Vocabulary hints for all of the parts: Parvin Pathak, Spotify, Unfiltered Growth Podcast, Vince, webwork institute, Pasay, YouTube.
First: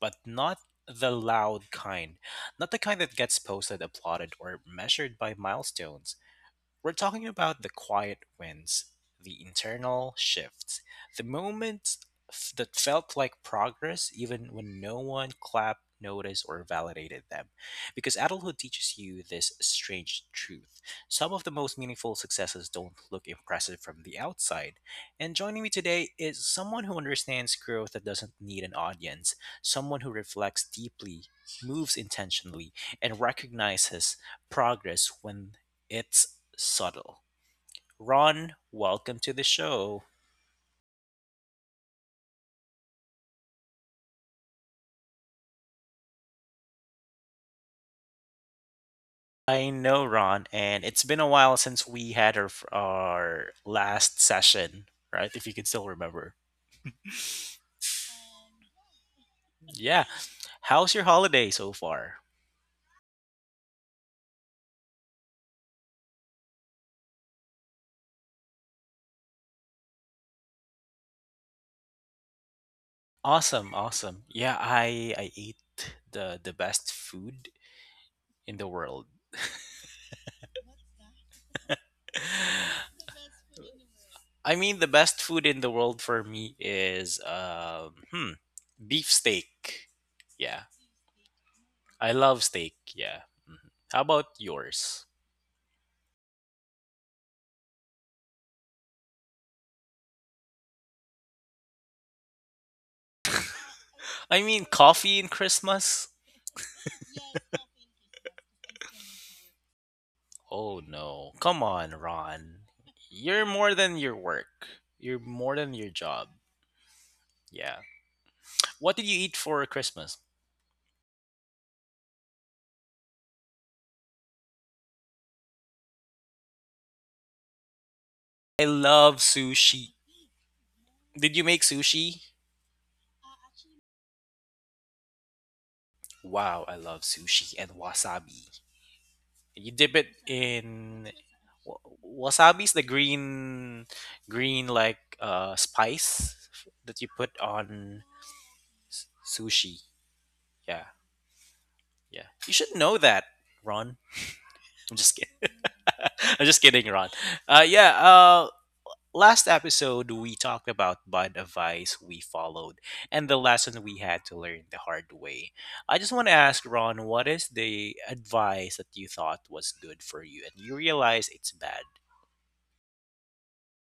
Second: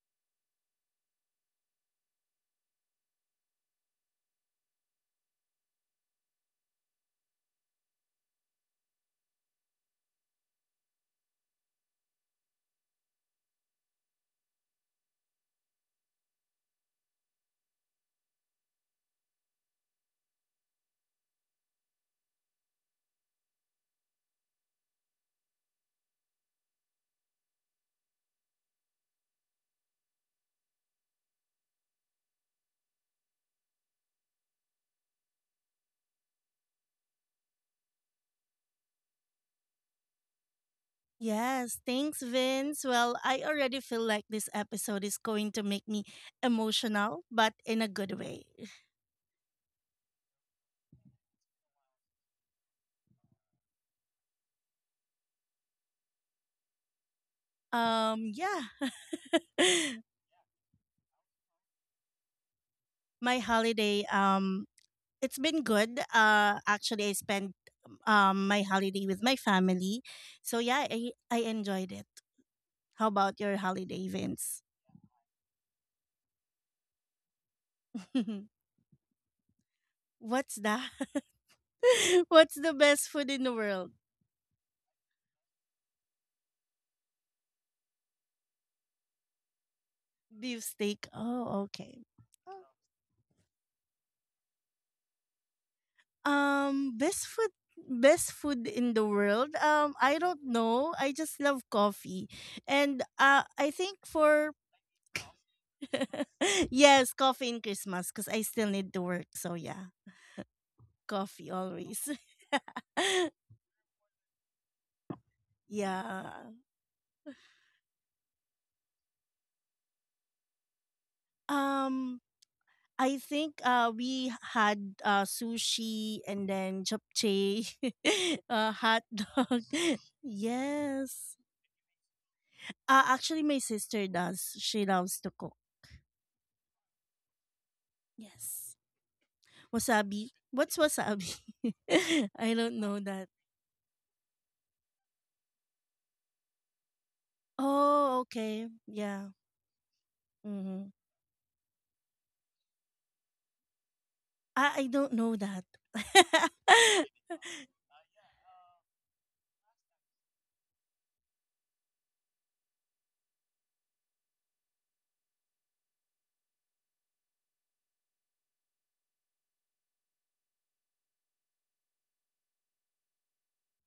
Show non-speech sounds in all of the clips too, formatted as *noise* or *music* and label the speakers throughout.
Speaker 1: but not the loud kind. Not the kind that gets posted, applauded, or measured by milestones. We're talking about the quiet wins, the internal shifts, the moments that felt like progress even when no one clapped, noticed, or validated them. Because adulthood teaches you this strange truth. Some of the most meaningful successes don't look impressive from the outside. And joining me today is someone who understands growth that doesn't need an audience, someone who reflects deeply, moves intentionally, and recognizes progress when it's subtle. Ron, welcome to the show.
Speaker 2: Yes, thanks, Vince. Well, I already feel like this episode is going to make me emotional, but in a good way.
Speaker 1: I know Ron, and it's been a while since we had our last session, right? If you can still remember.
Speaker 2: Yeah. *laughs*
Speaker 1: Yeah. How's your holiday so far?
Speaker 2: My holiday. It's been good. Actually, I spent my holiday with my family, so yeah, I enjoyed it. How about your
Speaker 1: Awesome,
Speaker 2: holiday,
Speaker 1: awesome. Yeah,
Speaker 2: Vince?
Speaker 1: I ate the best food
Speaker 2: *laughs*
Speaker 1: in the world. *sighs* *laughs*
Speaker 2: What's that? *laughs* What's the best food in the world?
Speaker 1: I mean, the best food in the world for me is beef steak.
Speaker 2: Beef
Speaker 1: Yeah,
Speaker 2: steak. Oh, okay.
Speaker 1: I love steak. Yeah. Mhm. How about yours?
Speaker 2: Um, best food best food in the world. I don't know. I just love coffee. And I think
Speaker 1: I
Speaker 2: for...
Speaker 1: mean, coffee in Christmas?
Speaker 2: *laughs* Yes, coffee in Christmas, because I still need to work. So yeah,
Speaker 1: Oh no.
Speaker 2: coffee
Speaker 1: Come on,
Speaker 2: always.
Speaker 1: Ron. You're
Speaker 2: *laughs*
Speaker 1: more than your work. You're more than your job.
Speaker 2: Yeah.
Speaker 1: Yeah. What did you eat for Christmas?
Speaker 2: Um, I think we had sushi and then japchae, *laughs*
Speaker 1: I
Speaker 2: hot
Speaker 1: love
Speaker 2: dog.
Speaker 1: sushi.
Speaker 2: *laughs*
Speaker 1: Did
Speaker 2: Yes.
Speaker 1: you make sushi?
Speaker 2: Actually, my sister does. She loves to cook.
Speaker 1: Wow, I love sushi and wasabi.
Speaker 2: Yes.
Speaker 1: You dip it
Speaker 2: Wasabi? What's
Speaker 1: in
Speaker 2: wasabi?
Speaker 1: wa-
Speaker 2: *laughs* I
Speaker 1: wasabi's
Speaker 2: don't
Speaker 1: the
Speaker 2: know that.
Speaker 1: green green like spice that you put on
Speaker 2: Oh, okay. Yeah.
Speaker 1: sushi. Yeah.
Speaker 2: Mm-hmm.
Speaker 1: Yeah, you should know that, Ron.
Speaker 2: I
Speaker 1: *laughs* I'm
Speaker 2: don't
Speaker 1: just
Speaker 2: know
Speaker 1: kidding.
Speaker 2: that.
Speaker 1: *laughs* I'm
Speaker 2: *laughs*
Speaker 1: just kidding, Ron. Uh, yeah. Uh, Last episode we talked about bad advice we followed and the lesson we had to learn the hard way. I just want to ask Ron, what is the advice that you thought was good for you and you realize it's bad?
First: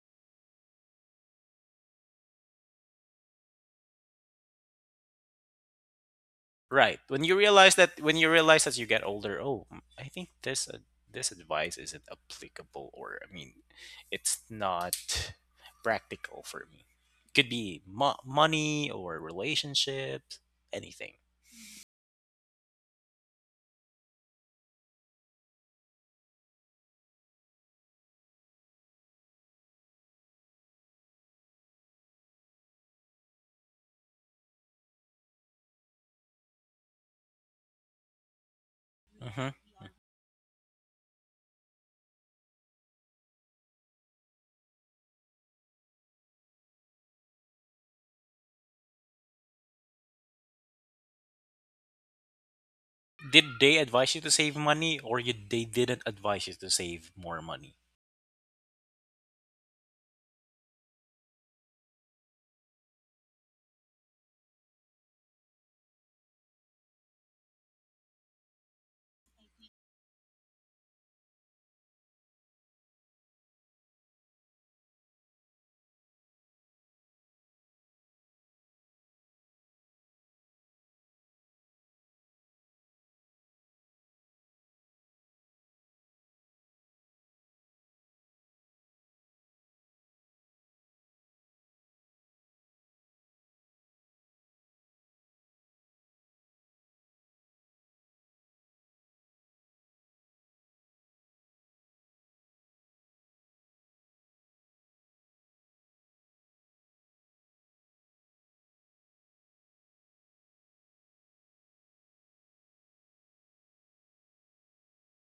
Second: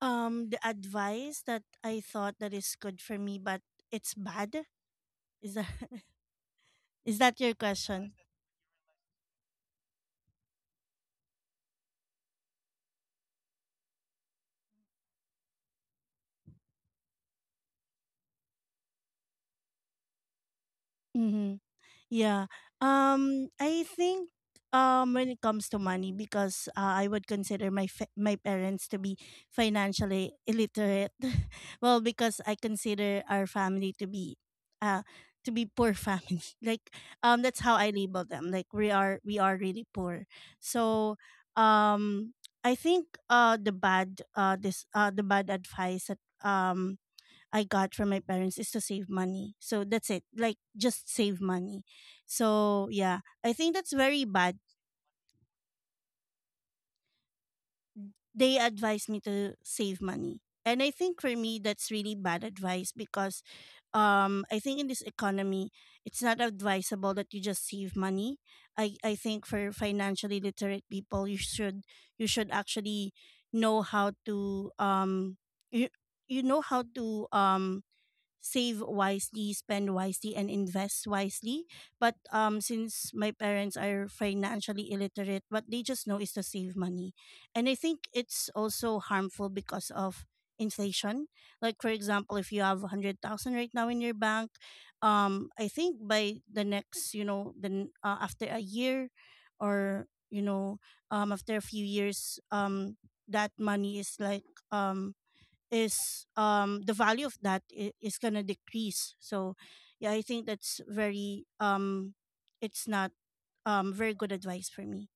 Speaker 2: The advice that I thought that is good for me, but it's bad. Is that—
Speaker 1: Right.
Speaker 2: *laughs* is
Speaker 1: When you
Speaker 2: that your
Speaker 1: realize that,
Speaker 2: question?
Speaker 1: when you realize as you get older, I think this this advice isn't applicable, or I mean, it's not practical for me. Could be money or relationships, anything.
Speaker 2: Mm-hmm. Yeah. I think when it comes to money, because I would consider my parents to be financially illiterate. *laughs* Well, because I consider our family to be, uh, poor family. *laughs* Like, that's how I label them. Like, we are we
Speaker 1: Hmm
Speaker 2: are really poor. So, um, I think the bad advice that um I got from my parents is to save money. So that's it. Like, just save money. So yeah, I
Speaker 1: Did
Speaker 2: think
Speaker 1: they
Speaker 2: that's
Speaker 1: advise you
Speaker 2: very
Speaker 1: to save
Speaker 2: bad.
Speaker 1: money, or you, they didn't advise you to save more money?
Speaker 2: They advised me to save money. And I think for me that's really bad advice, because I think in this economy it's not advisable that you just save money. I think for financially literate people you should actually know how to you, you know how to um save wisely, spend wisely, and invest wisely. But, since my parents are financially illiterate, what they just know is to save money. And I think it's also harmful because of inflation. Like, for example, if you have 100,000 right now in your bank, I think by the next, then, after a year, or, after a few years, that money is like, um, is the value of is going to decrease. So yeah, I think that's very— it's not very good advice for me.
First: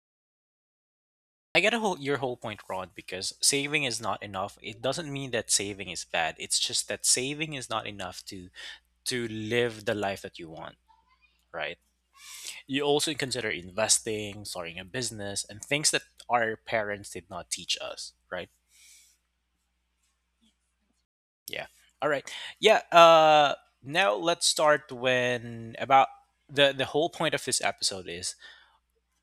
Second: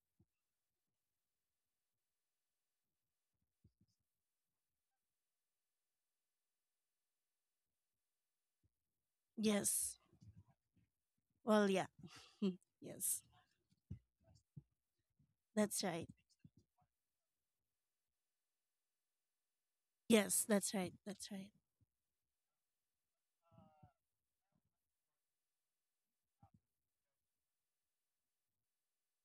Speaker 1: I get a whole, your whole point, Rod, because saving is not enough. It doesn't mean that saving is bad. It's just that saving is not enough to live the
Speaker 2: Yes.
Speaker 1: life that you want,
Speaker 2: Well,
Speaker 1: right?
Speaker 2: yeah. *laughs*
Speaker 1: You also
Speaker 2: Yes,
Speaker 1: consider investing, starting a business, and
Speaker 2: that's
Speaker 1: things that
Speaker 2: right.
Speaker 1: our parents did not teach us, right?
Speaker 2: Yes, that's right, that's right.
Speaker 1: Yeah. All right. Yeah. Uh, Now let's start when about the whole point of this episode is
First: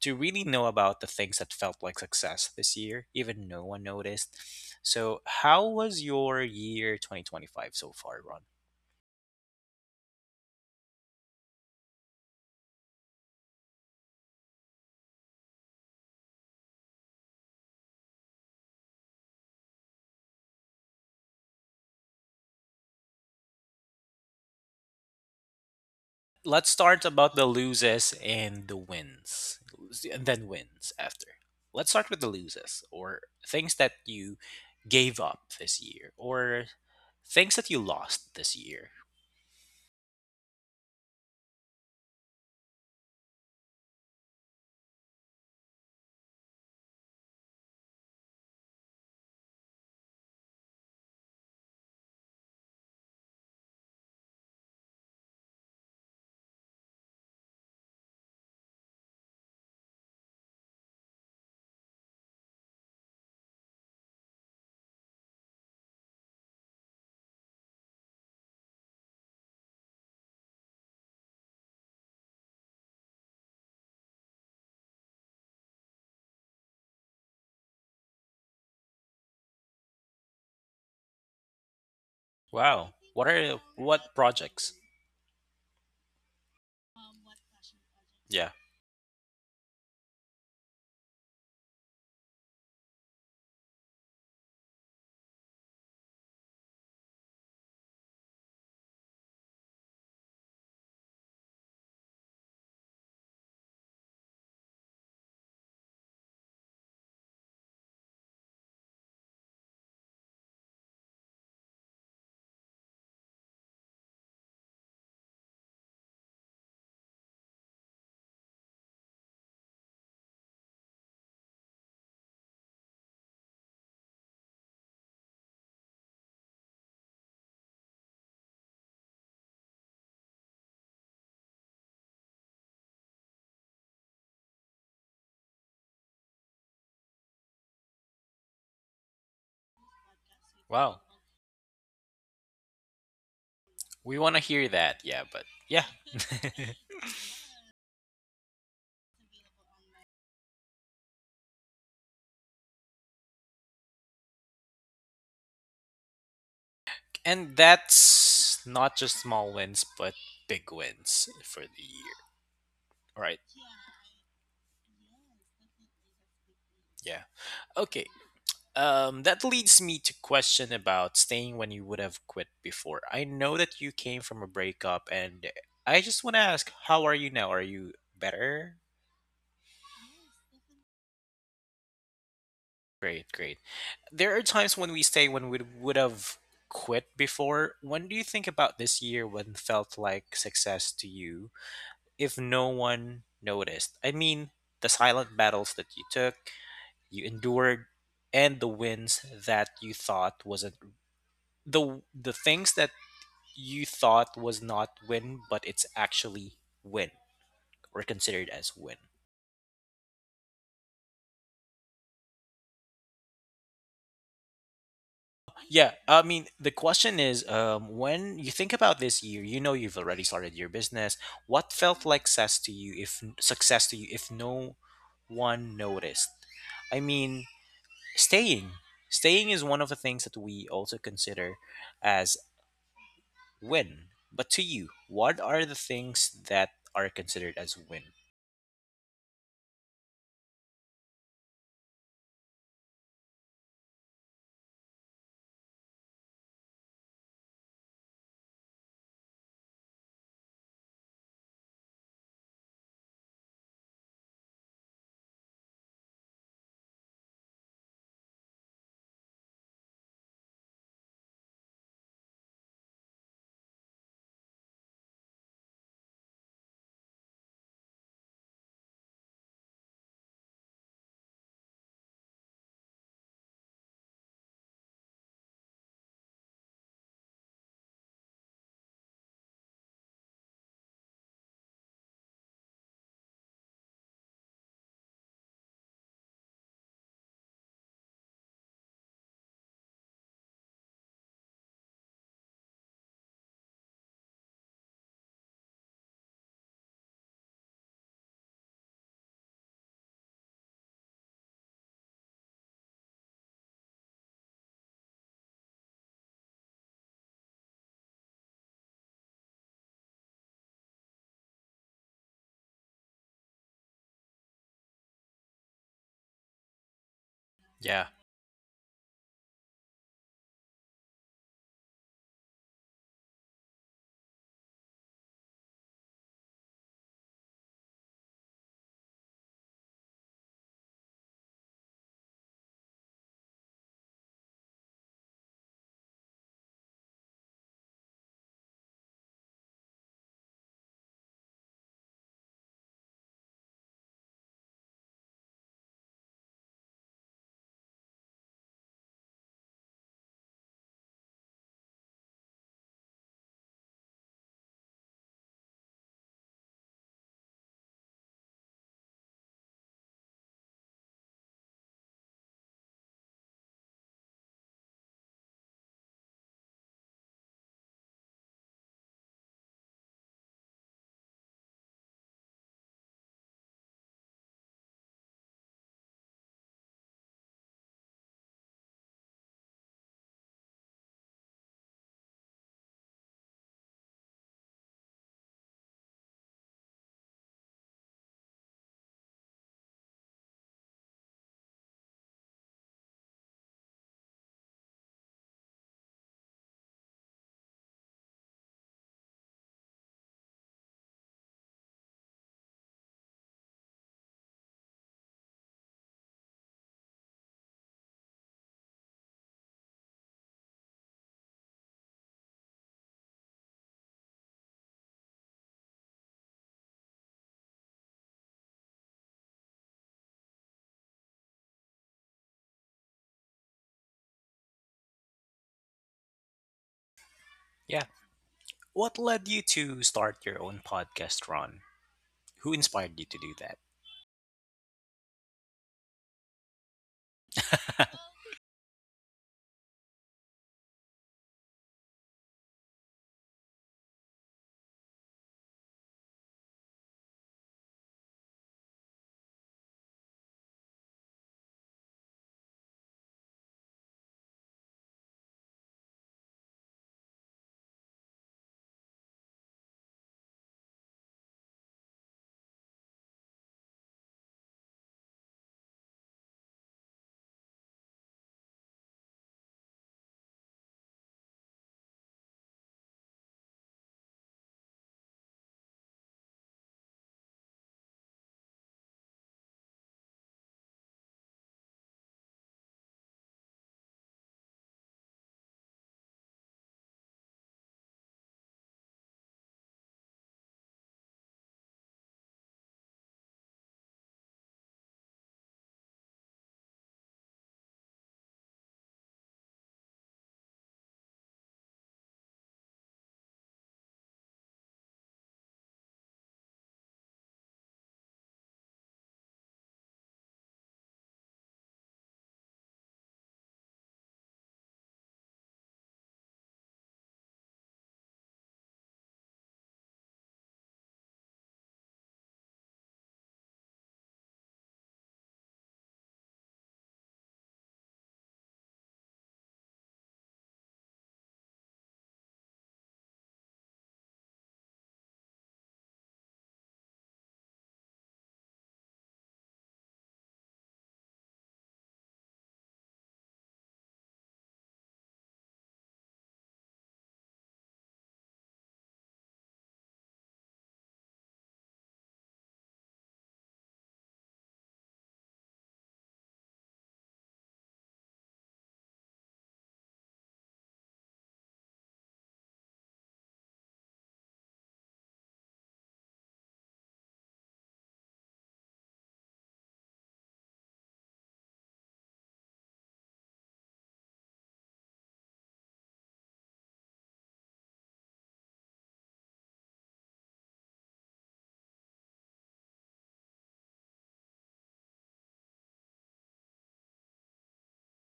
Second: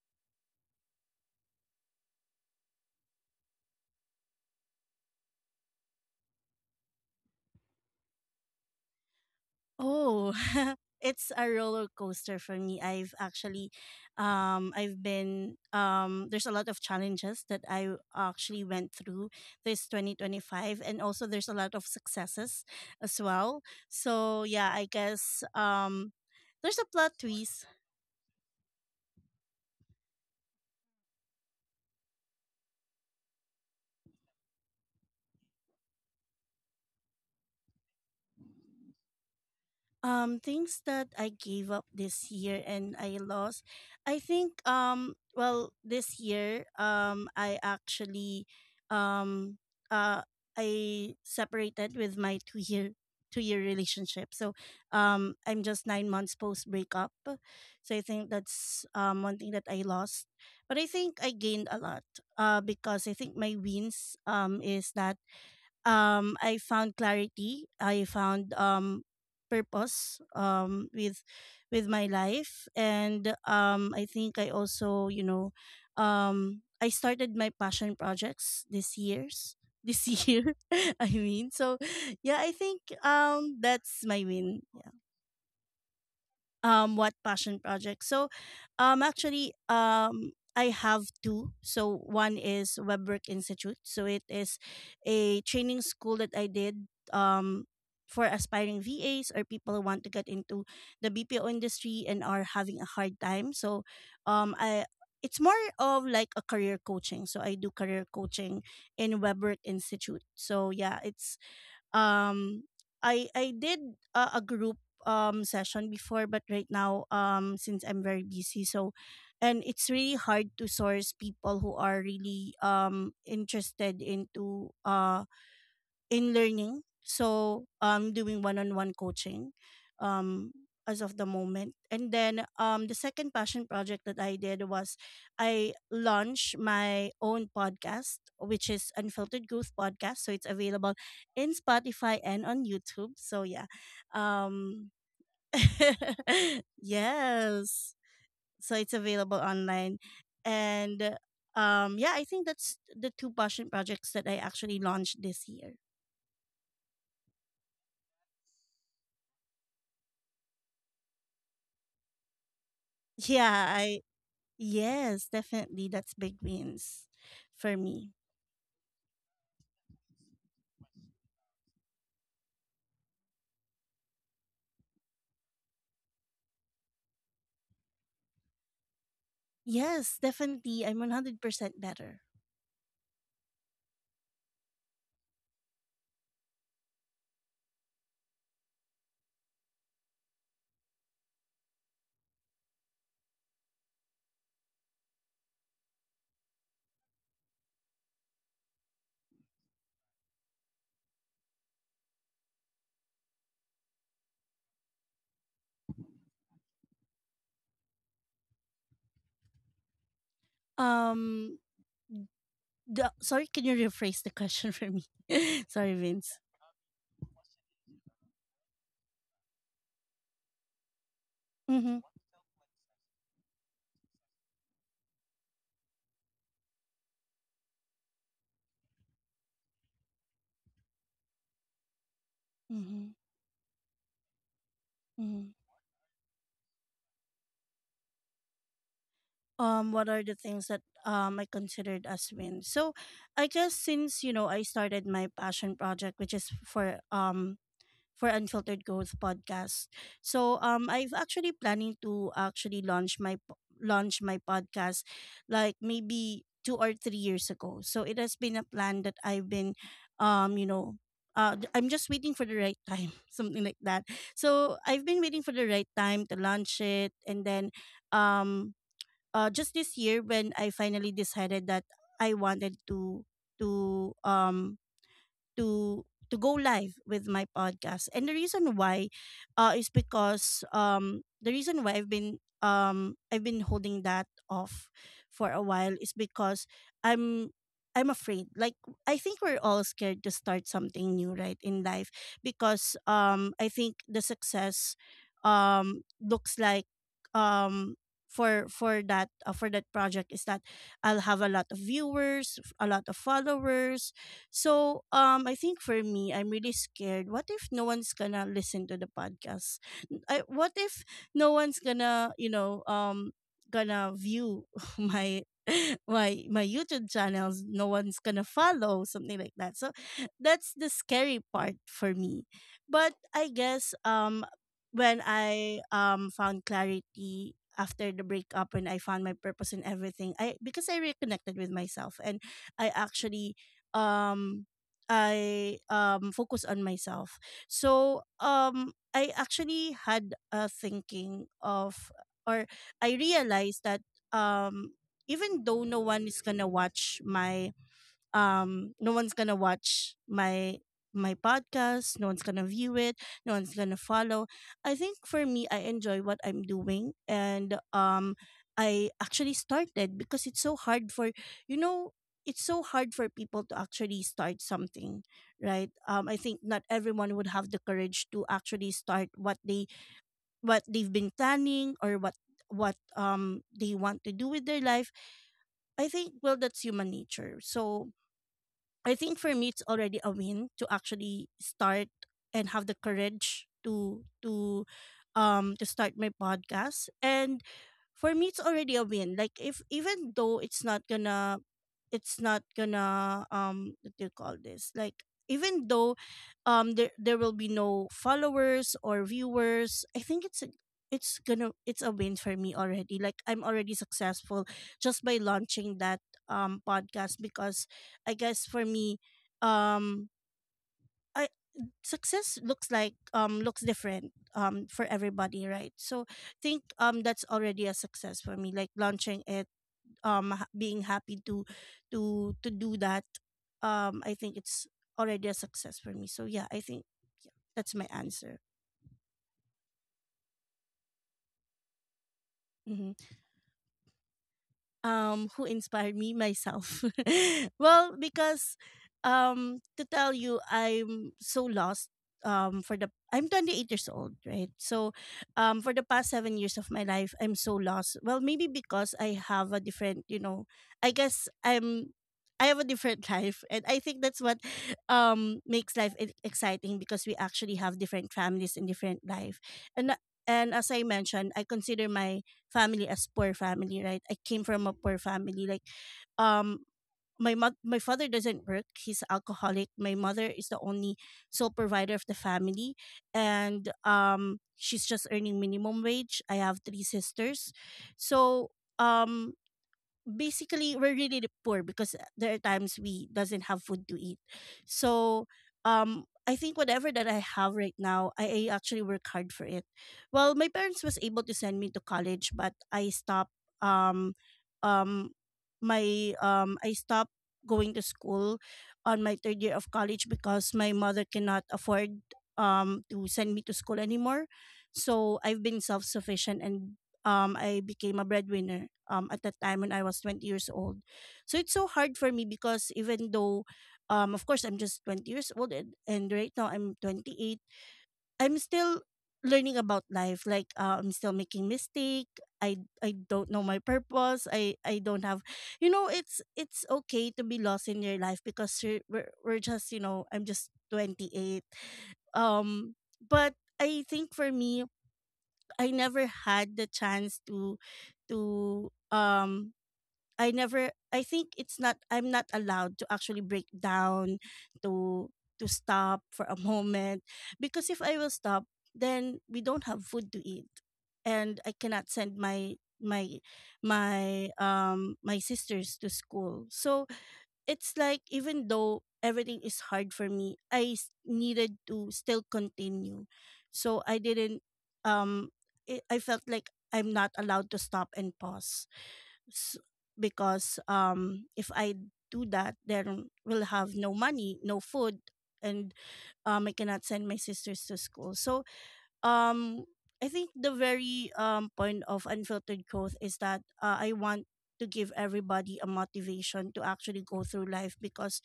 Speaker 1: to really know about the things that felt like success this year, even no one noticed. So, how was your year 2025 so far?
Speaker 2: Oh, *laughs* it's a roller coaster for me. I've actually, I've been, There's a lot of challenges that I actually went through this 2025, and also there's a lot of successes as well. So, yeah, I guess,
Speaker 1: Let's
Speaker 2: there's a
Speaker 1: start
Speaker 2: plot
Speaker 1: about the
Speaker 2: twist.
Speaker 1: loses and the wins, and then wins after. Let's start with the loses, or things that you gave up this year, or things that you lost this year.
Speaker 2: Things that I gave up this year and I lost. I think, well, this year, um uh I separated with my two year relationship. So, I'm just 9 months post breakup. So I think that's one thing that I lost. But I think I gained a lot, because I think my wins, is that I found clarity. I found, purpose, with my life. And, I think I also, I started my passion projects this *laughs* year. I mean, so yeah, I think,
Speaker 1: Wow, what are
Speaker 2: that's
Speaker 1: what
Speaker 2: my win.
Speaker 1: projects?
Speaker 2: What passion project? So,
Speaker 1: Yeah.
Speaker 2: actually, I have two. So one is Webwork Institute. So it is a training school that I did, um for aspiring VAs or people who want to get into the BPO industry and are having a hard time. So, I it's more of like a career coaching. So I do career coaching in Webwork Institute. So yeah, it's, um I did a group, session before, but right now, since I'm very busy, so. And it's really hard to source people who are really, interested into in learning. So I'm doing one-on-one coaching, um as of the moment. And then, the second passion project that I did was, I launched my own podcast, which is Unfiltered Growth Podcast. So it's available
Speaker 1: Wow,
Speaker 2: in Spotify and on YouTube. So yeah.
Speaker 1: we want to hear
Speaker 2: Um
Speaker 1: that, yeah, but
Speaker 2: *laughs*
Speaker 1: yeah.
Speaker 2: yes. So it's available online. And, yeah, I think that's the two passion projects that I actually launched this year.
Speaker 1: *laughs* and that's not just small wins but big wins for the year, right?
Speaker 2: Yeah, I yes, definitely that's big wins
Speaker 1: Yeah.
Speaker 2: for me.
Speaker 1: Okay. That leads me to question about staying when you would have quit before. I know that you came from a breakup, and I just want to ask, how are you now? Are you better?
Speaker 2: Yes, definitely I'm 100% better.
Speaker 1: Great, great. There are times when we stay when we would have quit before. When do you think about this year when felt like success to you if no one noticed? I mean, the silent battles that you took, you endured, and the wins that you thought wasn't the things that you thought was not win, but it's actually win or considered as win.
Speaker 2: Um Sorry, can you rephrase the question *laughs* for me? *laughs* Sorry,
Speaker 1: Yeah, I
Speaker 2: Vince.
Speaker 1: mean, the question is when you think about this year, you know you've already started your business. What
Speaker 2: Mhm.
Speaker 1: felt like success to you if no one noticed? I mean, staying. Staying is one of the things that we also consider as
Speaker 2: Mhm.
Speaker 1: win. But to you, what
Speaker 2: Mhm.
Speaker 1: are the things that are considered as win?
Speaker 2: What are the things that, I considered as wins? So, I guess, since, I started my passion project, which is for Unfiltered Growth podcast. So, I've actually planning to actually launch my podcast, like maybe 2 or 3 years ago. So it has been a plan that I've been, um you know I'm just waiting for the right time, *laughs* something like that. So I've been waiting for the right time to launch it, and then, um, just this year when I finally decided that I wanted to um to to go live with my podcast. And the reason why, is because, the reason why I've been holding that off for a while is because I'm I'm afraid. Like, I think we're all scared to start something new, right, in life, because, I think the success, looks like, um for that project is that I'll have a lot of viewers, a lot of followers. So, I think for me, I'm really scared. What if no one's gonna listen to the podcast? What if no one's gonna, gonna view *laughs* my *laughs* my YouTube channels? No
Speaker 1: Yeah.
Speaker 2: one's gonna follow, something like that. So, that's the scary part for me. But I guess, when I, found clarity after the breakup and I found my purpose in everything, I because I reconnected with myself, and I actually, um I focus on myself. So, I actually had a thinking of, or I realized that, um even though no one is gonna watch my— no one's gonna watch my podcast, no one's gonna view it, no one's gonna follow. I think for me I enjoy what I'm doing, and, I actually started, because it's so hard for— you know it's so hard for people to actually start something, right. I think not everyone would have the courage to actually start what they've been planning, or what they want to do with their life. I think, well, that's human nature, so. I think for me it's already a win to actually start and have the courage to start my podcast. And for me it's already a win. Like, if, even though it's not gonna, what do you call this, like, even though, there will be no followers or viewers, I think it's a win for me already. Like, I'm already successful just by launching that, podcast. Because I guess for me, um, I success looks like, looks different, for everybody, right? So I think, that's already a success for me, like launching it, being happy to do that. I think it's already a success for me. So yeah, I think, yeah, that's my
Speaker 1: Yeah.
Speaker 2: answer.
Speaker 1: What led you to start your own podcast, Ron? Who inspired you
Speaker 2: Mm-hmm.
Speaker 1: to do
Speaker 2: Who inspired me? Myself. *laughs* Well,
Speaker 1: that?
Speaker 2: because, to tell you, I'm so lost. For the I'm 28 years old, right? So, for the past 7 years of my life I'm so lost. Well, maybe because I have a different, I guess, I have a different *laughs* life. And I think that's what, makes life exciting, because we actually have different families and different life. And and, as I mentioned, I consider my family as poor family, right? I came from a poor family. Like, um, my mother, my father doesn't work. He's alcoholic. My mother is the only sole provider of the family, and, she's just earning minimum wage. I have three sisters, so, um basically we're really poor because there are times we doesn't have food to eat. So, I think whatever that I have right now, I actually work hard for it. Well, my parents was able to send me to college, but um um I stopped going to school on my third year of college because my mother cannot afford, to send me to school anymore. So I've been self sufficient, and, I became a breadwinner, at that time when I was 20 years old. So it's so hard for me because even though, of course, I'm just 20 years old and right now I'm 28. I'm still learning about life. Like, I'm still making mistake. I, I don't know my purpose. I don't have, it's okay to be lost in your life because we're just, I'm just 28. Um, but I think for me, I never had the chance to to um I think it's not, I'm not allowed to actually break down to stop for a *laughs* moment, because if I will stop then we don't have food to eat, and I cannot send my my sisters to school. So it's like even though everything is hard for me, needed to still continue. So I didn't, um it, I felt like I'm not allowed to stop and pause, S because if I do that then we'll have no money, no food, and I cannot send my sisters to school. So um I think the very point of unfiltered growth is that I want to give everybody a motivation to actually go through life because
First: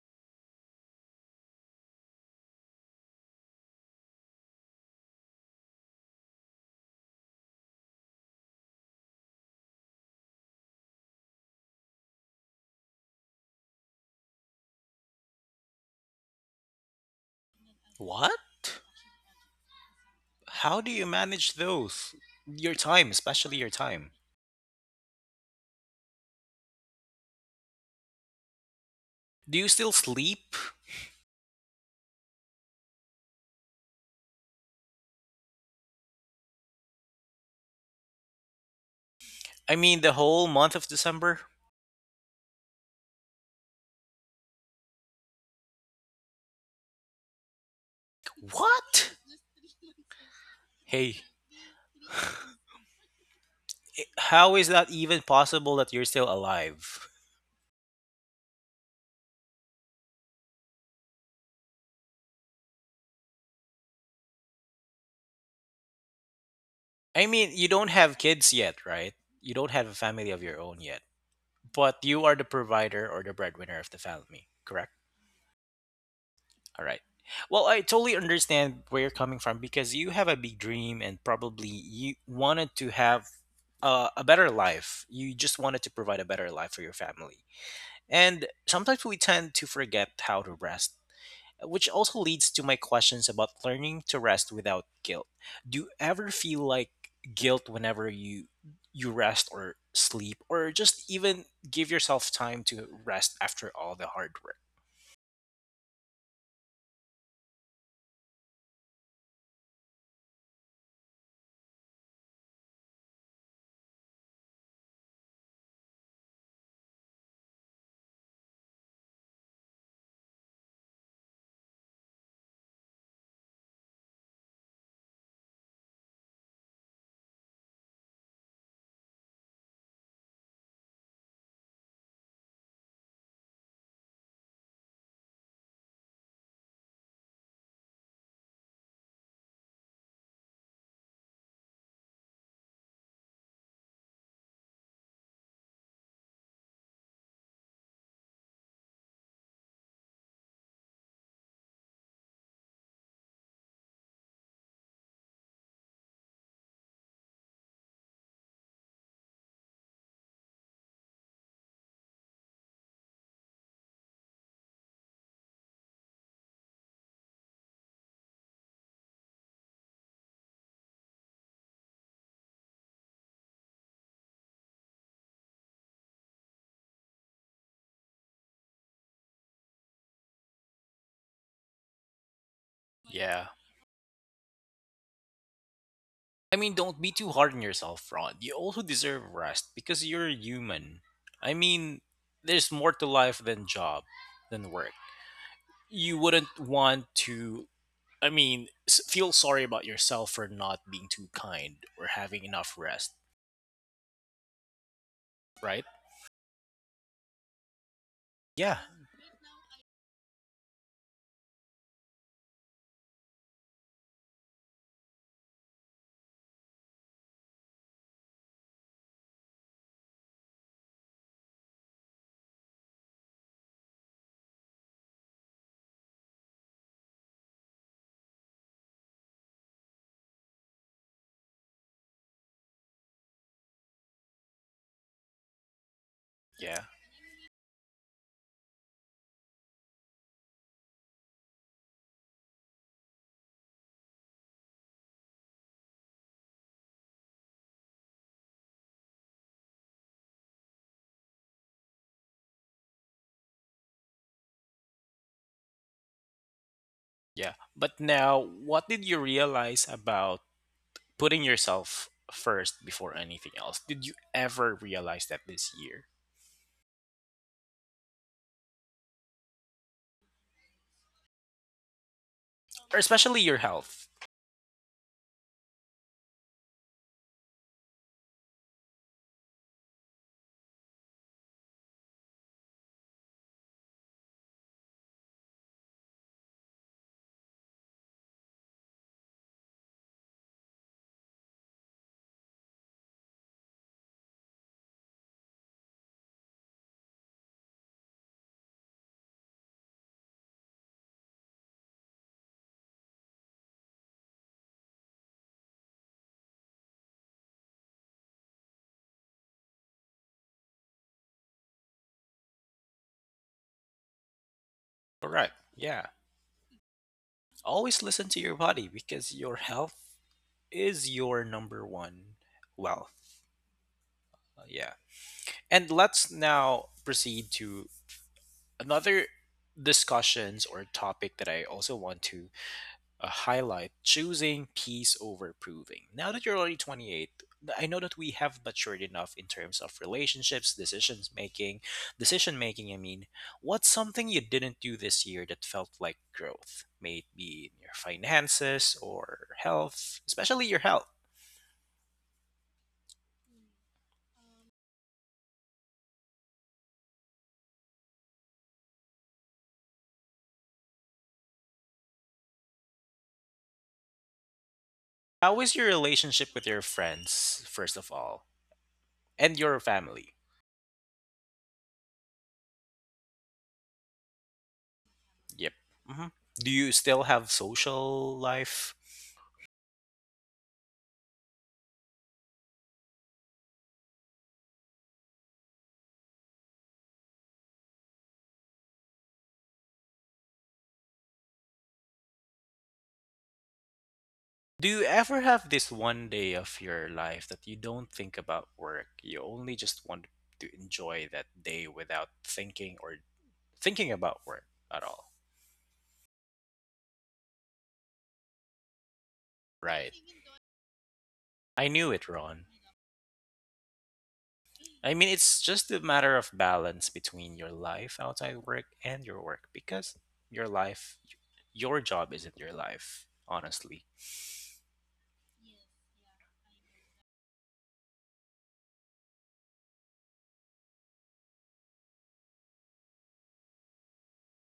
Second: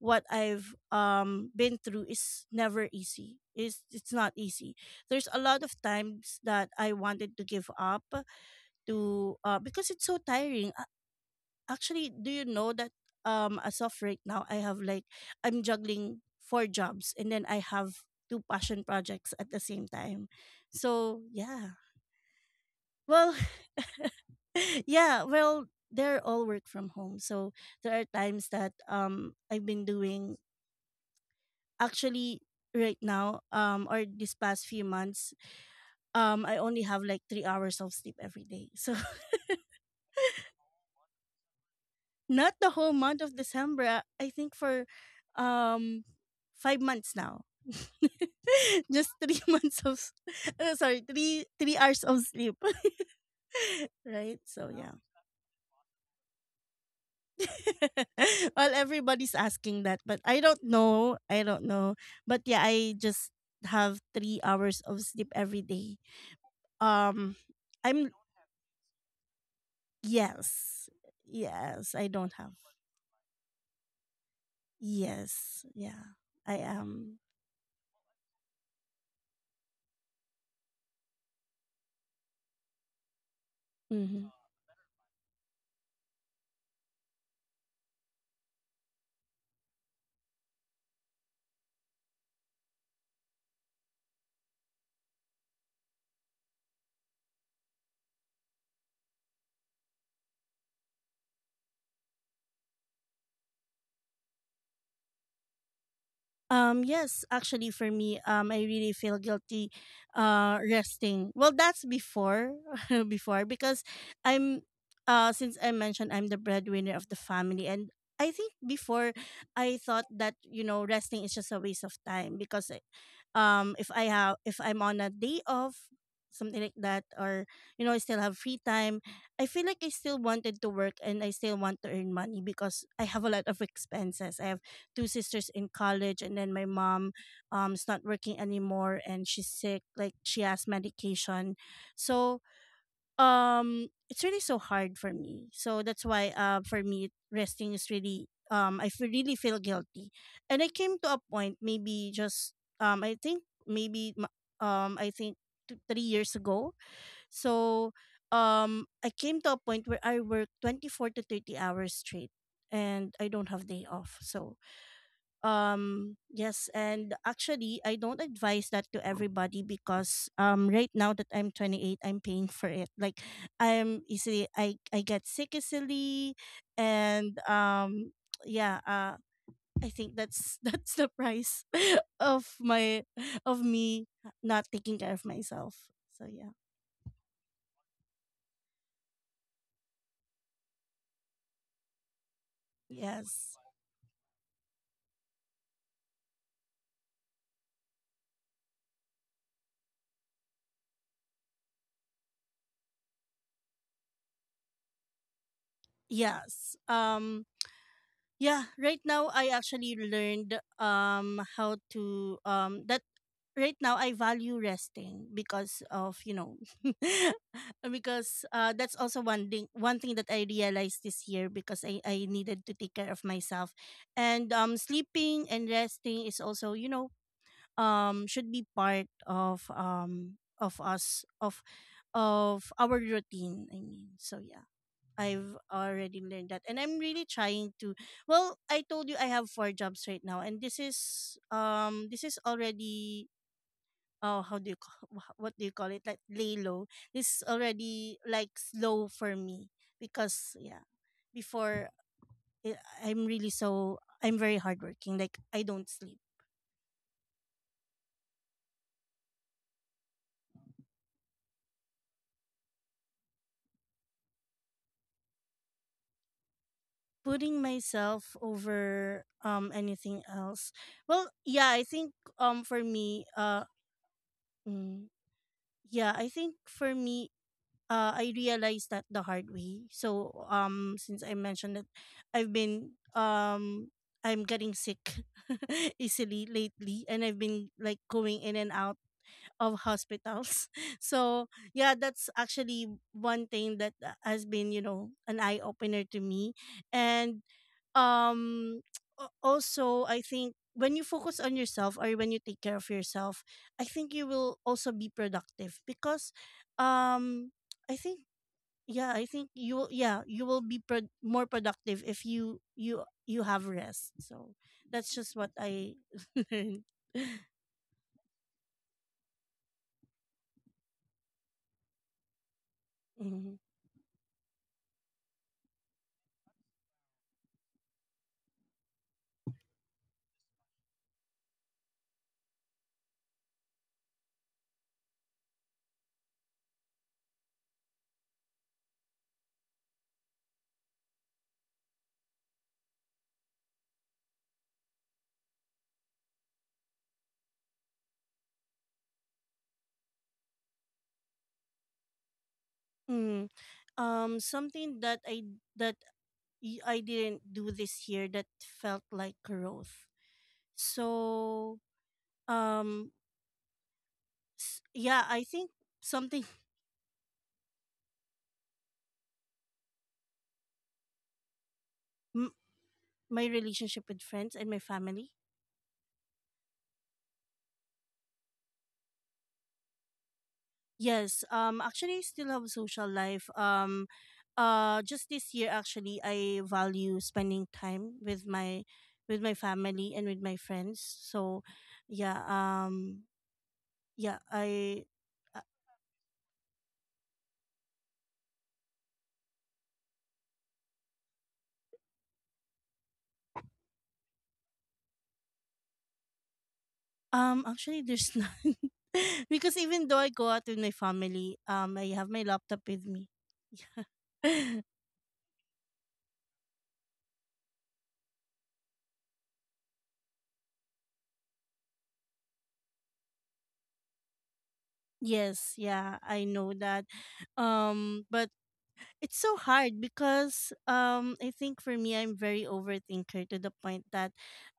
Speaker 2: what I've been through is never easy. It's not easy. There's a lot of times that I wanted to give up, to because it's so tiring. Actually, do you know that as of right now I have like, I'm juggling four jobs and then I
Speaker 1: *laughs*
Speaker 2: have
Speaker 1: What?
Speaker 2: two passion projects at the same time.
Speaker 1: How do you
Speaker 2: So,
Speaker 1: manage
Speaker 2: yeah.
Speaker 1: those? Your time,
Speaker 2: Well,
Speaker 1: especially your time.
Speaker 2: *laughs* yeah, well, they're all work from home. So, there are times that
Speaker 1: Do
Speaker 2: I've
Speaker 1: you
Speaker 2: been
Speaker 1: still
Speaker 2: doing,
Speaker 1: sleep?
Speaker 2: actually right now or these past few months I only have like 3 hours of sleep every day. *laughs* So,
Speaker 1: I mean, the whole month of December?
Speaker 2: not the whole month of December. I think for um 5 months now. *laughs* Just
Speaker 1: What?
Speaker 2: three *laughs* months of s- *laughs* sorry,
Speaker 1: Hey,
Speaker 2: three hours of sleep. *laughs* Right?
Speaker 1: how is
Speaker 2: So
Speaker 1: that
Speaker 2: yeah.
Speaker 1: even possible that you're still alive?
Speaker 2: *laughs* Well, everybody's asking that, but I don't know. I don't know. But yeah, I just have 3 hours of sleep every day.
Speaker 1: I
Speaker 2: Um
Speaker 1: mean, you don't
Speaker 2: I'm,
Speaker 1: have kids yet, right? You don't have a family of your own
Speaker 2: yes.
Speaker 1: yet,
Speaker 2: Yes,
Speaker 1: but
Speaker 2: I
Speaker 1: you
Speaker 2: don't
Speaker 1: are the
Speaker 2: have.
Speaker 1: provider or the breadwinner of the family, correct?
Speaker 2: Yes. Yeah. I
Speaker 1: All right.
Speaker 2: am.
Speaker 1: Well, I totally understand where you're coming from because you have a big dream and probably you wanted to have a
Speaker 2: Mm-hmm.
Speaker 1: better life. You just wanted to provide a better life for your family. And sometimes we tend to forget how to rest, which also leads to my questions about learning to rest without guilt. Do you ever feel like guilt whenever you rest or sleep or just even give yourself time to rest after all the hard work?
Speaker 2: Yes, actually, for me, I really feel guilty, resting. Well, that's before, *laughs* before, because I'm, since I mentioned I'm the breadwinner of the family, and I think before I thought that, resting is just a waste of time because, if I have, if I'm on a day off, something like that, or I still have free time, I feel like I still wanted to work and I still want to earn money because I have a lot of expenses. I have two sisters in college and then my mom is not working anymore and she's sick, like she has medication. So it's really so hard for me, so that's why, for me resting is really, I feel, really feel guilty. And I came to a point, maybe just, I think maybe, I think two, 3 years ago. So I came to a point where I work 24 to 30 hours straight and I don't have day off. So yes, and actually I don't advise that to everybody because right now that I'm 28, I'm paying for it, like I'm easily, I get sick easily. And yeah, I think that's *laughs* that's the price *laughs* of my,
Speaker 1: Yeah.
Speaker 2: of me not taking care of myself. So
Speaker 1: I
Speaker 2: yeah.
Speaker 1: mean, don't be too hard on yourself, Rod. You also deserve rest because you're human. I mean, there's more to life
Speaker 2: Yes.
Speaker 1: than job, than work. You wouldn't want to, I mean, feel sorry about yourself for not being too kind or having enough rest, right?
Speaker 2: Yes. Yeah,
Speaker 1: Yeah,
Speaker 2: right now I actually learned how to, that right now I value resting because of, you know, *laughs* because that's also one thing that I realized this year, because I needed to take care of myself. And sleeping and resting is also, you know, should be part of us of our routine, I mean. So yeah. I've already learned that. And
Speaker 1: yeah,
Speaker 2: I'm really trying to, well, I told you I have four jobs right now and this is already, oh how do you call, what do you call it? Like lay low. This is already like slow for me because yeah, before, I- I'm really so, I'm very hardworking. Like I don't sleep.
Speaker 1: yeah. But now, what did you realize about putting yourself first before anything else? Did you ever realize that this year?
Speaker 2: Putting myself over anything else. Well, yeah, I think for
Speaker 1: Or
Speaker 2: me,
Speaker 1: especially your health.
Speaker 2: mm, yeah, I think for me, I realized that the hard way. So since I mentioned that, I've been um, I'm getting sick *laughs* easily lately, and I've been like going in and out of hospitals. *laughs* So yeah, that's actually one thing that, has been, you know, an eye opener to me. And um *tsk* also I think when you focus on yourself or when you take care of yourself, I think you will also be productive because um *tsk* I think, yeah, I think you will, yeah, you will be more productive if you have rest. So that's just
Speaker 1: Correct.
Speaker 2: what I
Speaker 1: Yeah.
Speaker 2: *laughs* learned.
Speaker 1: Always listen to your body because your health is your number one wealth.
Speaker 2: *laughs*
Speaker 1: Yeah. And let's now proceed to another discussions or topic that I also want to a highlight choosing peace over proving. Now that you're already 28, I know that we have matured enough in terms of relationships, decisions making, decision making. I mean, what's something you didn't do this year that felt like growth? May it be in your finances or health, especially your health.
Speaker 2: Mm. Something that I, that I didn't do this year that felt like growth. So, um, yeah, I
Speaker 1: How
Speaker 2: think
Speaker 1: is your
Speaker 2: something.
Speaker 1: relationship with your friends, first of all, and your family?
Speaker 2: *laughs* m- my relationship with friends and my family.
Speaker 1: Yep. hmm Do you still have social life?
Speaker 2: Yes. Actually, I still have social life. Just this year, actually, I value spending time with my, with my family and with my friends. So, yeah. Yeah,
Speaker 1: Do you
Speaker 2: I.
Speaker 1: ever have this one day of your life that you don't think about work? You only just want to enjoy that day without thinking or thinking about work at all,
Speaker 2: Actually, there's none. *laughs* Because even
Speaker 1: right?
Speaker 2: though I go out with my family,
Speaker 1: I
Speaker 2: I
Speaker 1: knew it,
Speaker 2: have my
Speaker 1: Ron.
Speaker 2: laptop with me. *laughs*
Speaker 1: I mean, it's just a matter of balance between your life outside work and your work because your life, your job isn't your life, honestly.
Speaker 2: Yes, yeah, I know that. But it's so hard because I think for me, I'm very overthinker to the point that,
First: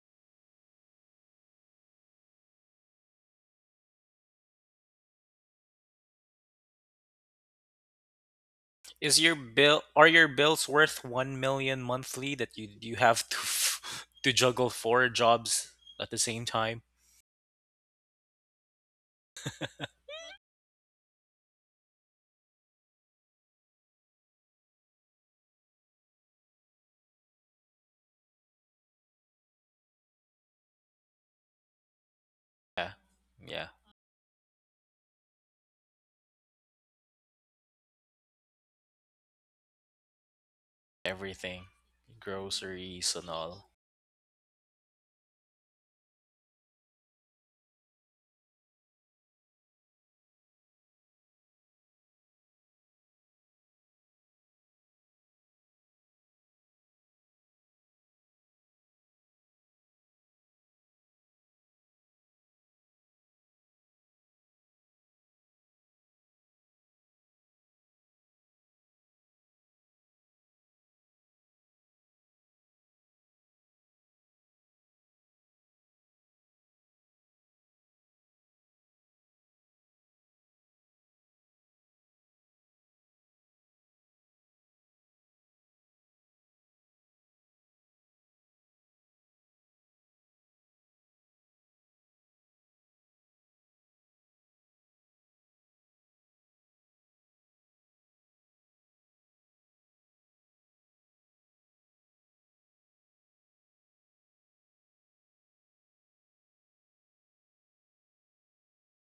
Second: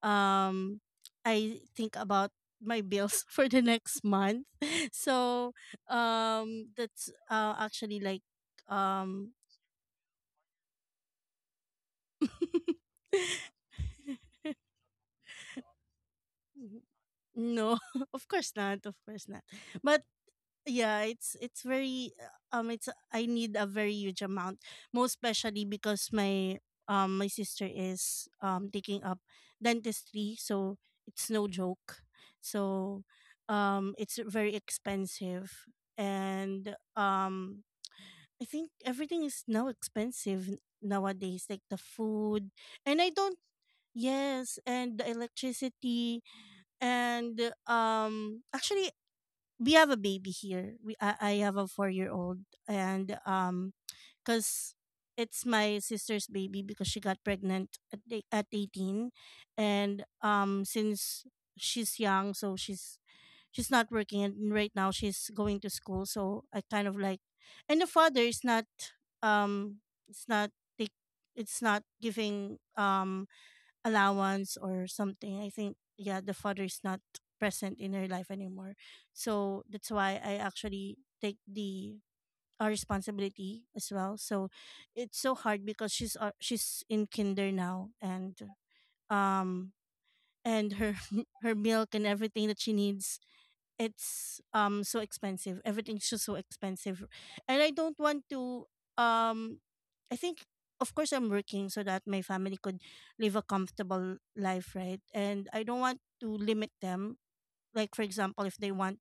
Speaker 2: um, I think about my bills *laughs* for the next month. *laughs* So that's, actually like
Speaker 1: Is
Speaker 2: um.
Speaker 1: your bill are your bills worth 1 million monthly that you have to *laughs* to juggle four jobs at the
Speaker 2: *laughs*
Speaker 1: same time?
Speaker 2: *laughs* No, *laughs* of course not. Of course not. But yeah, it's very, it's, I need a very huge amount, most especially because my my sister is taking up dentistry, so it's no joke.
Speaker 1: Yeah,
Speaker 2: So
Speaker 1: yeah,
Speaker 2: it's very expensive. And I think everything is now expensive nowadays, like
Speaker 1: everything,
Speaker 2: the food, and I
Speaker 1: groceries and
Speaker 2: don't,
Speaker 1: all.
Speaker 2: yes, and the electricity. And actually we have a baby here, I have a 4 year old. And because it's my sister's baby, because she got pregnant at, at 18. And since she's young, so she's not working, and right now she's going to school, so I kind of like, and the father is not, um it's not take it's not giving allowance or something. I think, yeah, the father is not present in her life anymore. So that's why I actually take the, responsibility as well. So it's so hard because she's in kinder now. And um and her *laughs* her milk and everything that she needs, it's so expensive. Everything's just so expensive. And I don't want to, um I think, of course I'm working so that my family could live a comfortable life, right? And I don't want to limit them. Like for example, if they want,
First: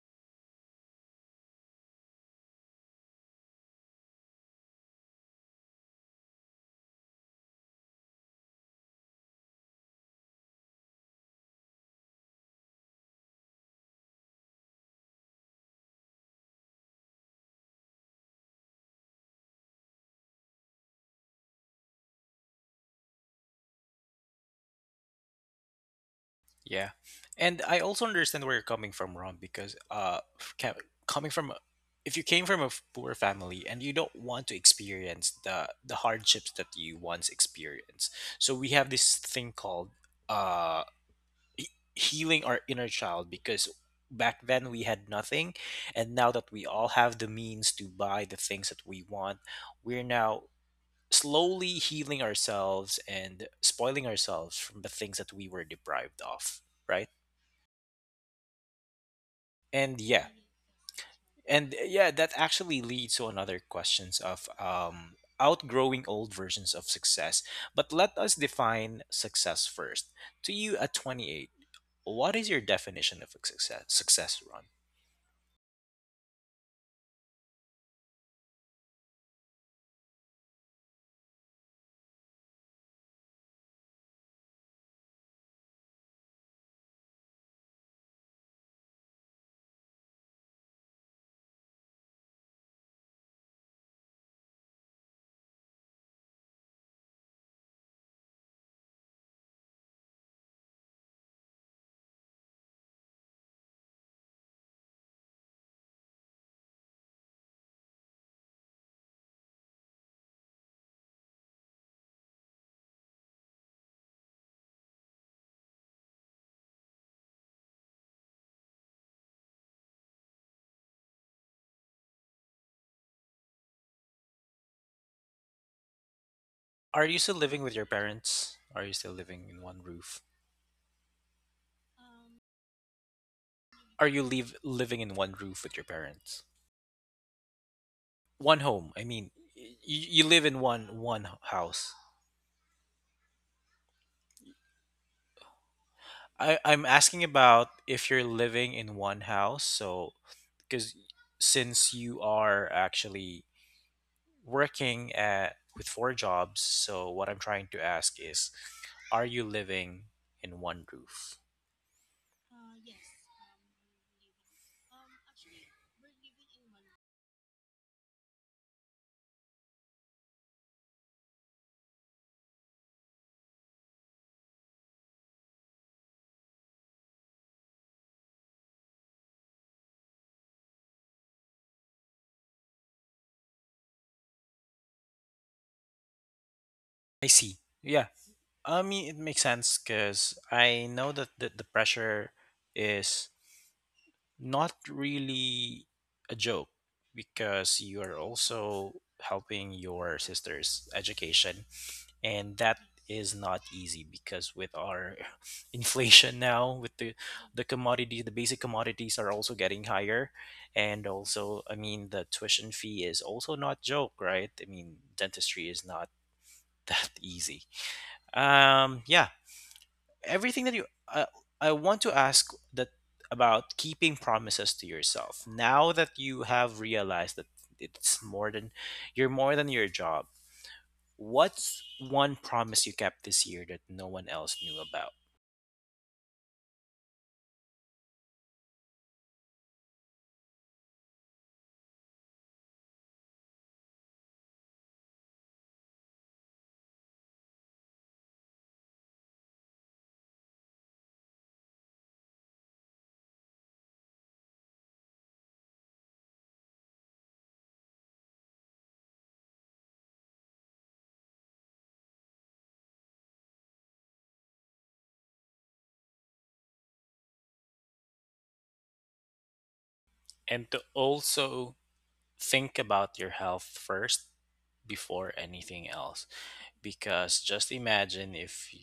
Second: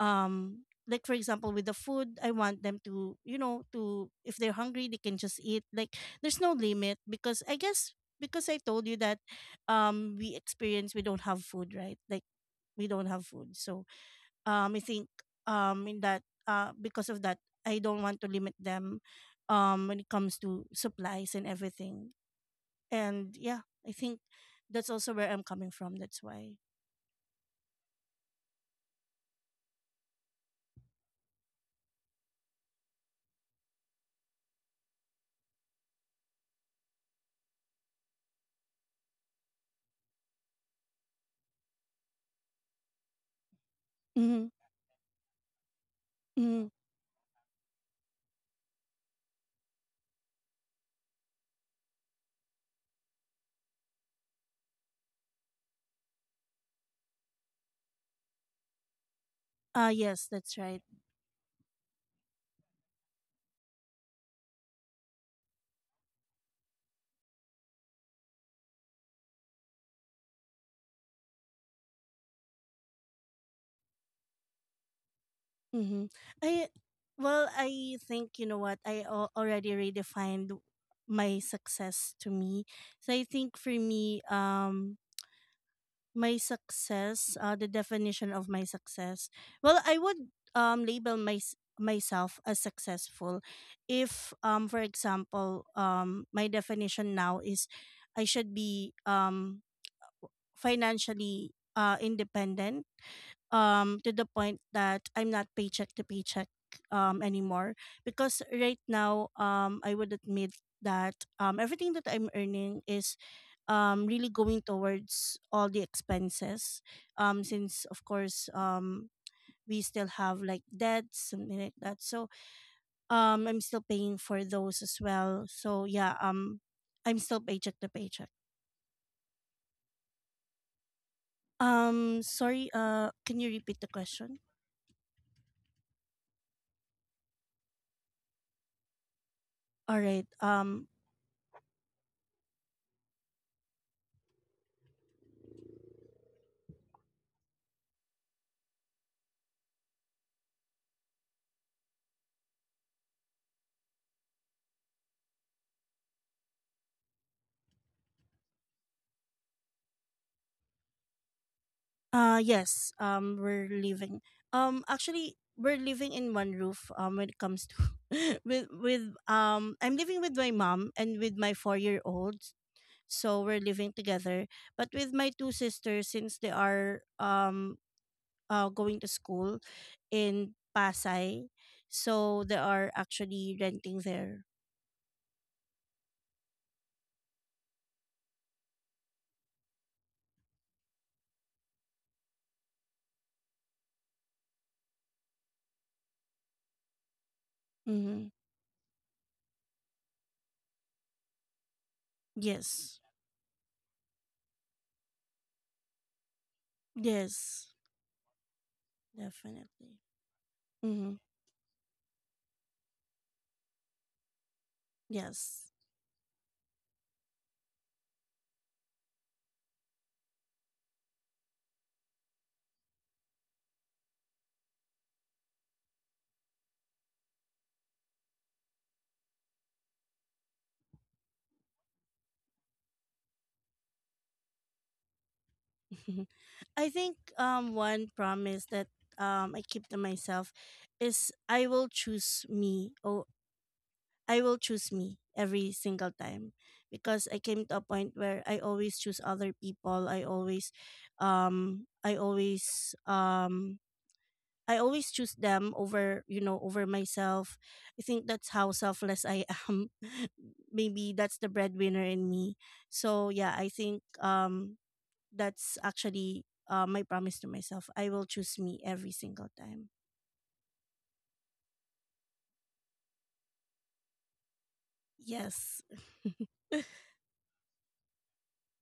Speaker 2: like for example with the food, I want them to, you know, to, if they're hungry they can just eat. Like there's no limit, because I guess, because I told you that we experience, we don't have food, right? Like we don't have food. So I think in that, because of that, I don't want to limit them, when it comes to supplies and everything. And yeah, I think that's also where I'm coming from. That's why.
Speaker 1: Yeah, and I also understand where you're coming from, Ron, because coming from if you came from a poor family and you don't want to experience the hardships that you once experienced, so we have this thing called uh he- healing our inner child, because back
Speaker 2: Mm-hmm.
Speaker 1: then we had nothing, and now that we
Speaker 2: Mm-hmm.
Speaker 1: all have the means to buy the things that we want, we're now slowly healing ourselves and spoiling ourselves from the things that we were deprived of, right? and yeah
Speaker 2: Yes, that's right.
Speaker 1: and uh, yeah that actually leads to another questions of outgrowing old versions of success, but let us define success first. To you at 28, what is your definition of a success, success run?
Speaker 2: Mm-hmm. I, well, I think, you know what, I already redefined my success to me. So I think for me, my success, the definition of my success, well I would label my myself as successful if, for example, my definition now is I should be financially, independent, to the point that I'm not paycheck to paycheck anymore. Because right now, I would admit that everything that I'm earning is really going towards all the expenses, since of course, we still have like debts, something like that. So I'm still paying for those as well. So yeah,
Speaker 1: Are you
Speaker 2: I'm
Speaker 1: still
Speaker 2: still
Speaker 1: living with
Speaker 2: paycheck
Speaker 1: your
Speaker 2: to paycheck.
Speaker 1: parents? Are you still living in one roof?
Speaker 2: Sorry, can you repeat the
Speaker 1: Are you
Speaker 2: question?
Speaker 1: live, living in one roof with your parents? One home. I mean,
Speaker 2: All
Speaker 1: you
Speaker 2: right.
Speaker 1: live in one house. I, I'm asking about if you're living in one house, so because since you are actually working at with four jobs, so what I'm trying to ask is, are you living in one roof?
Speaker 2: Uh, yes, we're living. Actually we're living in one roof when it comes to *laughs* with I'm living with my mom and with my 4-year-old. So we're living together. But with my two sisters, since they are going to school in Pasay, so they are actually renting there.
Speaker 1: I see. Yeah. I mean, it makes sense because I know that the pressure is not really a joke because you are
Speaker 2: Mhm.
Speaker 1: also helping your sister's education, and that
Speaker 2: Yes.
Speaker 1: is not easy because with our *laughs* inflation now with the
Speaker 2: Yes.
Speaker 1: commodity the basic commodities are also getting
Speaker 2: Definitely.
Speaker 1: higher. And
Speaker 2: Mhm.
Speaker 1: also I mean the tuition fee is also not joke, right? I mean dentistry
Speaker 2: Yes.
Speaker 1: is not *laughs* that easy. um yeah Everything that you uh, I want to ask that about keeping promises to yourself now that you have realized that it's more than you're more than your job. What's one promise you kept this year that no one else knew about?
Speaker 2: *laughs* I think one promise that I keep to myself is I will choose me. Oh, I will choose me every single time, because I came to a point where I always choose other people. I always, um I always um I always choose them over, you know, over myself. I think that's how selfless I am. *laughs* Maybe that's the breadwinner in me. So yeah, I think that's actually, my promise to myself. I will choose me every single time.
Speaker 1: And to also think about your health first before
Speaker 2: Yes.
Speaker 1: anything else,
Speaker 2: *laughs*
Speaker 1: because just imagine if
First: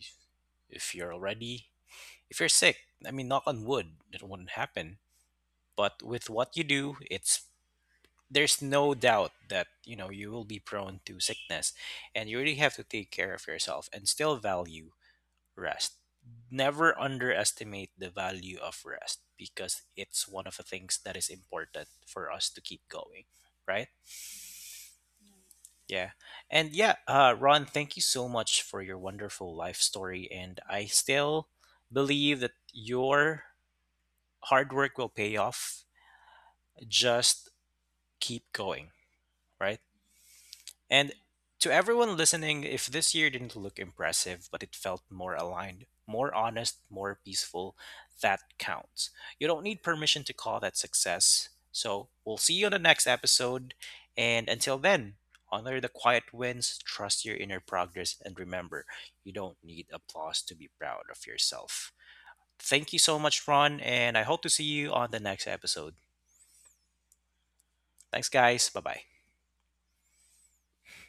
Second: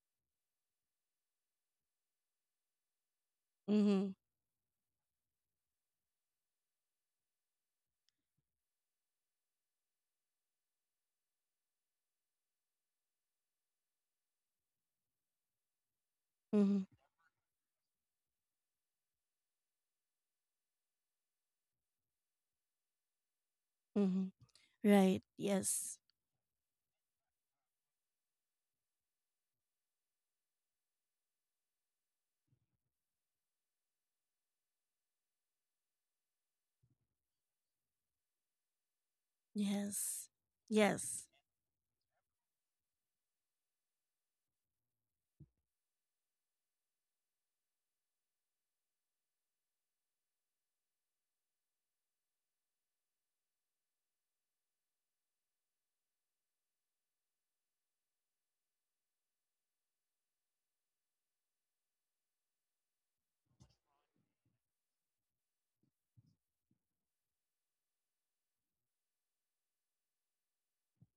Speaker 1: if you're already if you're sick, I mean, knock on wood
Speaker 2: Mm-hmm.
Speaker 1: that wouldn't happen, but with what you do it's there's no doubt that you know you will be prone to sickness, and you really have to take care of yourself and still value rest.
Speaker 2: Mm-hmm.
Speaker 1: Never underestimate the value of rest because it's one of the things that is important for us to keep going, right?
Speaker 2: Mm-hmm. Right. Yes.
Speaker 1: Yeah. Ron, thank you so much for your wonderful life story. And I still believe that your hard work will pay off. Just keep going, right?
Speaker 2: Yes.
Speaker 1: And
Speaker 2: Yes.
Speaker 1: to everyone listening, if this year didn't look impressive, but it felt more aligned, more honest, more peaceful, that counts. You don't need permission to call that success. So we'll see you on the next episode. And until then, honor the quiet wins, trust your inner progress, and remember, you don't need applause to be proud of yourself. Thank you so much, Ron, and I hope to see you on the next episode. Thanks, guys. Bye bye.